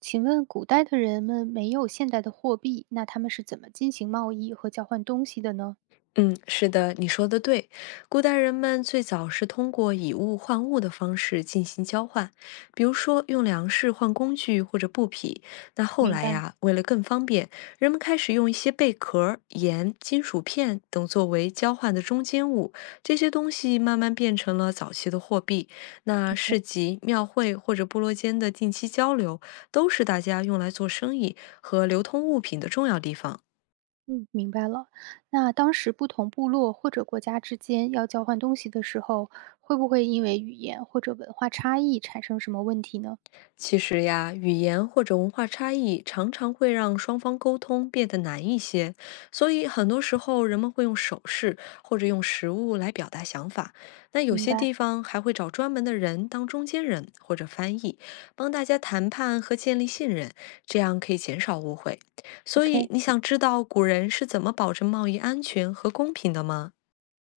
请问古代的人们没有现代的货币，那他们是怎么进行贸易和交换东西的呢？嗯，是的，你说的对。古代人们最早是通过以物换物的方式进行交换，比如说用粮食换工具或者布匹。那后明来白呀，为了更方便，人们开始用一些贝壳儿盐、金属片等作为交换的中间物，这些东西慢慢变成了早期的货币。那，OK，市集、庙会或者部落间的定期交流，都是大家用来做生意和流通物品的重要地方。嗯，明白了。那当时不同部落或者国家之间要交换东西的时候，会不会因为语言或者文化差异产生什么问题呢？其实呀，语言或者文化差异常常会让双方沟通变得难一些，所以很多时候人们会用手势或者用食物来表达想法。那有明些白。 地方还会找专门的人当中间人或者翻译，帮大家谈判和建立信任，这样可以减少误会。o 所以 k。 你想知道古人是怎么保证贸易安全和公平的吗？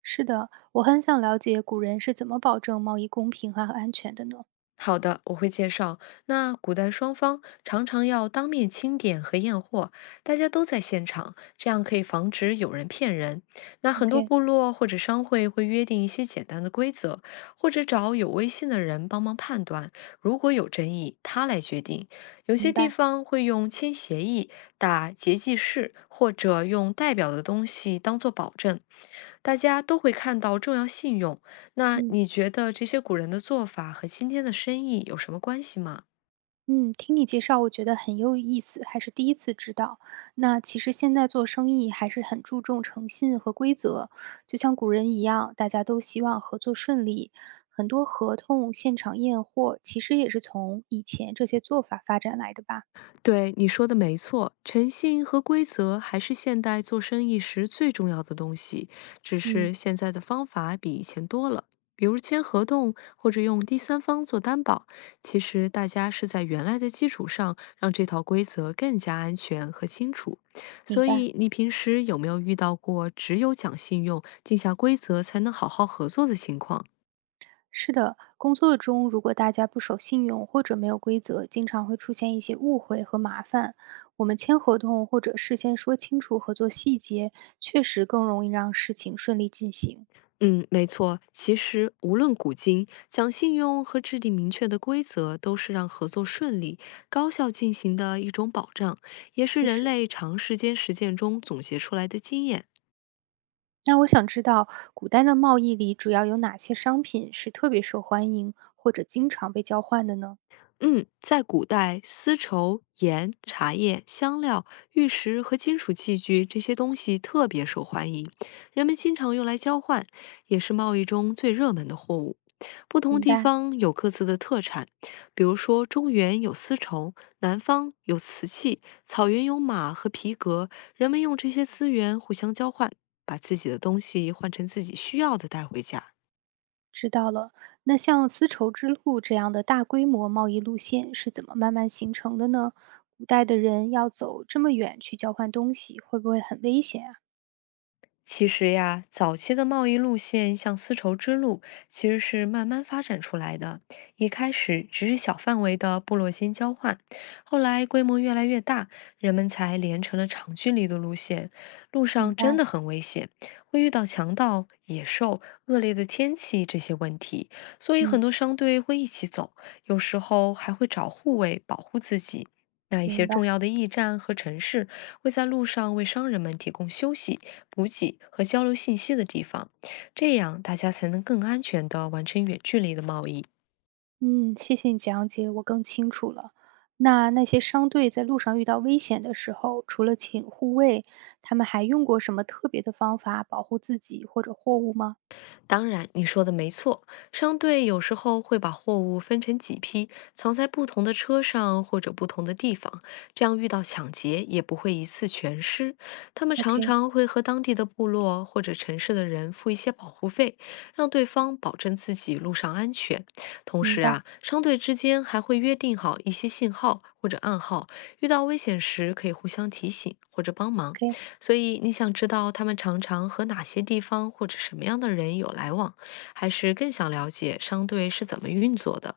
是的，我很想了解古人是怎么保证贸易公平和安全的呢？好的，我会介绍。那古代双方常常要当面清点和验货，大家都在现场，这样可以防止有人骗人。那 o 很 k。 多部落或者商会会约定一些简单的规则，或者找有威信的人帮忙判断，如果有争议，他来决定。有些明地白。方会用签协议、打结记誓，或者用代表的东西当做保证，大家都会看到重要信用。那嗯，你觉得这些古人的做法和今天的生意有什么关系吗？嗯，听你介绍，我觉得很有意思，还是第一次知道。那其实现在做生意还是很注重诚信和规则，就像古人一样，大家都希望合作顺利。很多合同、现场验货，其实也是从以前这些做法发展来的吧？对，你说的没错，诚信和规则还是现代做生意时最重要的东西，只嗯，是现在的方法比以前多了，比如签合同或者用第三方做担保。其实大家是在原来的基础上，让这套规则更加安全和清楚。明所白。以你平时有没有遇到过只有讲信用、定下规则才能好好合作的情况？是的，工作中如果大家不守信用或者没有规则，经常会出现一些误会和麻烦。我们签合同或者事先说清楚合作细节，确实更容易让事情顺利进行。嗯，没错。其实，无论古今，讲信用和制定明确的规则，都是让合作顺利、高效进行的一种保障，也是确人实，类长时间实践中总结出来的经验。那我想知道，古代的贸易里主要有哪些商品是特别受欢迎或者经常被交换的呢？嗯，在古代，丝绸、盐、茶叶、香料、玉石和金属器具这些东西特别受欢迎，人们经常用来交换，也是贸易中最热门的货物。不同明地白。方有各自的特产，比如说中原有丝绸，南方有瓷器，草原有马和皮革。人们用这些资源互相交换，把自己的东西换成自己需要的带回家。知道了。那像丝绸之路这样的大规模贸易路线是怎么慢慢形成的呢？古代的人要走这么远去交换东西，会不会很危险啊？其实呀，早期的贸易路线像丝绸之路，其实是慢慢发展出来的。一开始只是小范围的部落间交换，后来规模越来越大，人们才连成了长距离的路线。路明上真白，的很危险，会遇到强盗、野兽、恶劣的天气这些问题，所以很嗯，多商队会一起走，有时候还会找护卫保护自己。那一明些白，重要的驿站和城市会在路上为商人们提供休息。补给和交流信息的地方，这样大家才能更安全的完成远距离的贸易。嗯，谢谢你讲解，我更清楚了。那那些商队在路上遇到危险的时候，除了请护卫，他们还用过什么特别的方法保护自己或者货物吗当然，你说的没错，商队有时候会把货物分成几批，藏在不同的车上或者不同的地方，这样遇到抢劫也不会一次全失。他们常？OK，常会和当地的部落或者城市的人付一些保护费，让对方保证自己路上安全。同明时白啊，商队之间还会约定好一些信号或者暗号，遇到危险时可以互相提醒或者帮忙。，OK。所以你想知道他们常常和哪些地方或者什么样的人有来往，还是更想了解商队是怎么运作的？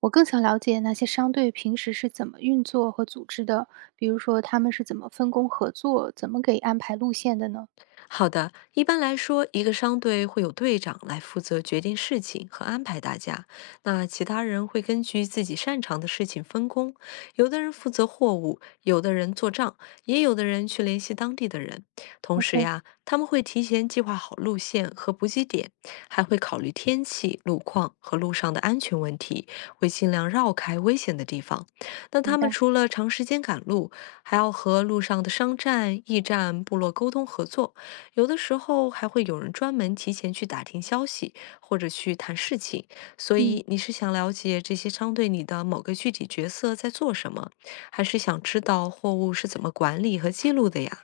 我更想了解那些商队平时是怎么运作和组织的，比如说他们是怎么分工合作，怎么给安排路线的呢好的，一般来说，一个商队会有队长来负责决定事情和安排大家，那其他人会根据自己擅长的事情分工，有的人负责货物，有的人做账，也有的人去联系当地的人。同时？OK，呀，他们会提前计划好路线和补给点，还会考虑天气、路况和路上的安全问题，会尽量绕开危险的地方。那他明们白。除了长时间赶路，还要和路上的商站、驿站、部落沟通合作。有的时候还会有人专门提前去打听消息，或者去谈事情。所嗯，以你是想了解这些商队里的某个具体角色在做什么，还是想知道货物是怎么管理和记录的呀？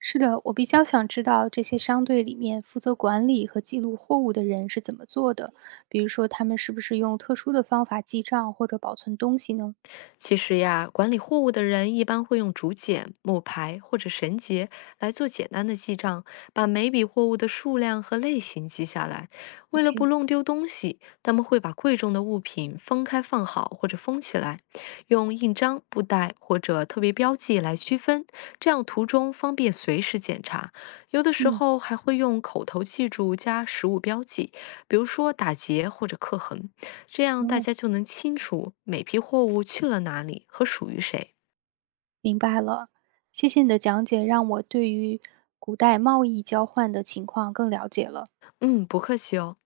是的，我比较想知道这些商队里面负责管理和记录货物的人是怎么做的，比如说他们是不是用特殊的方法记账或者保存东西呢其实呀，管理货物的人一般会用竹简、木牌或者绳结来做简单的记账，把每笔货物的数量和类型记下来。为了不？OK，弄丢东西，他们会把贵重的物品分开放好或者封起来，用印章、布袋或者特别标记来区分，这样途中方便随时检查。有的时嗯，候还会用口头记住加实物标记。比如说打结或者刻痕，这样哦，大家就能清楚每批货物去了哪里和属于谁。明白了，谢谢你的讲解，让我对于古代贸易交换的情况更了解了。嗯，不客气哦。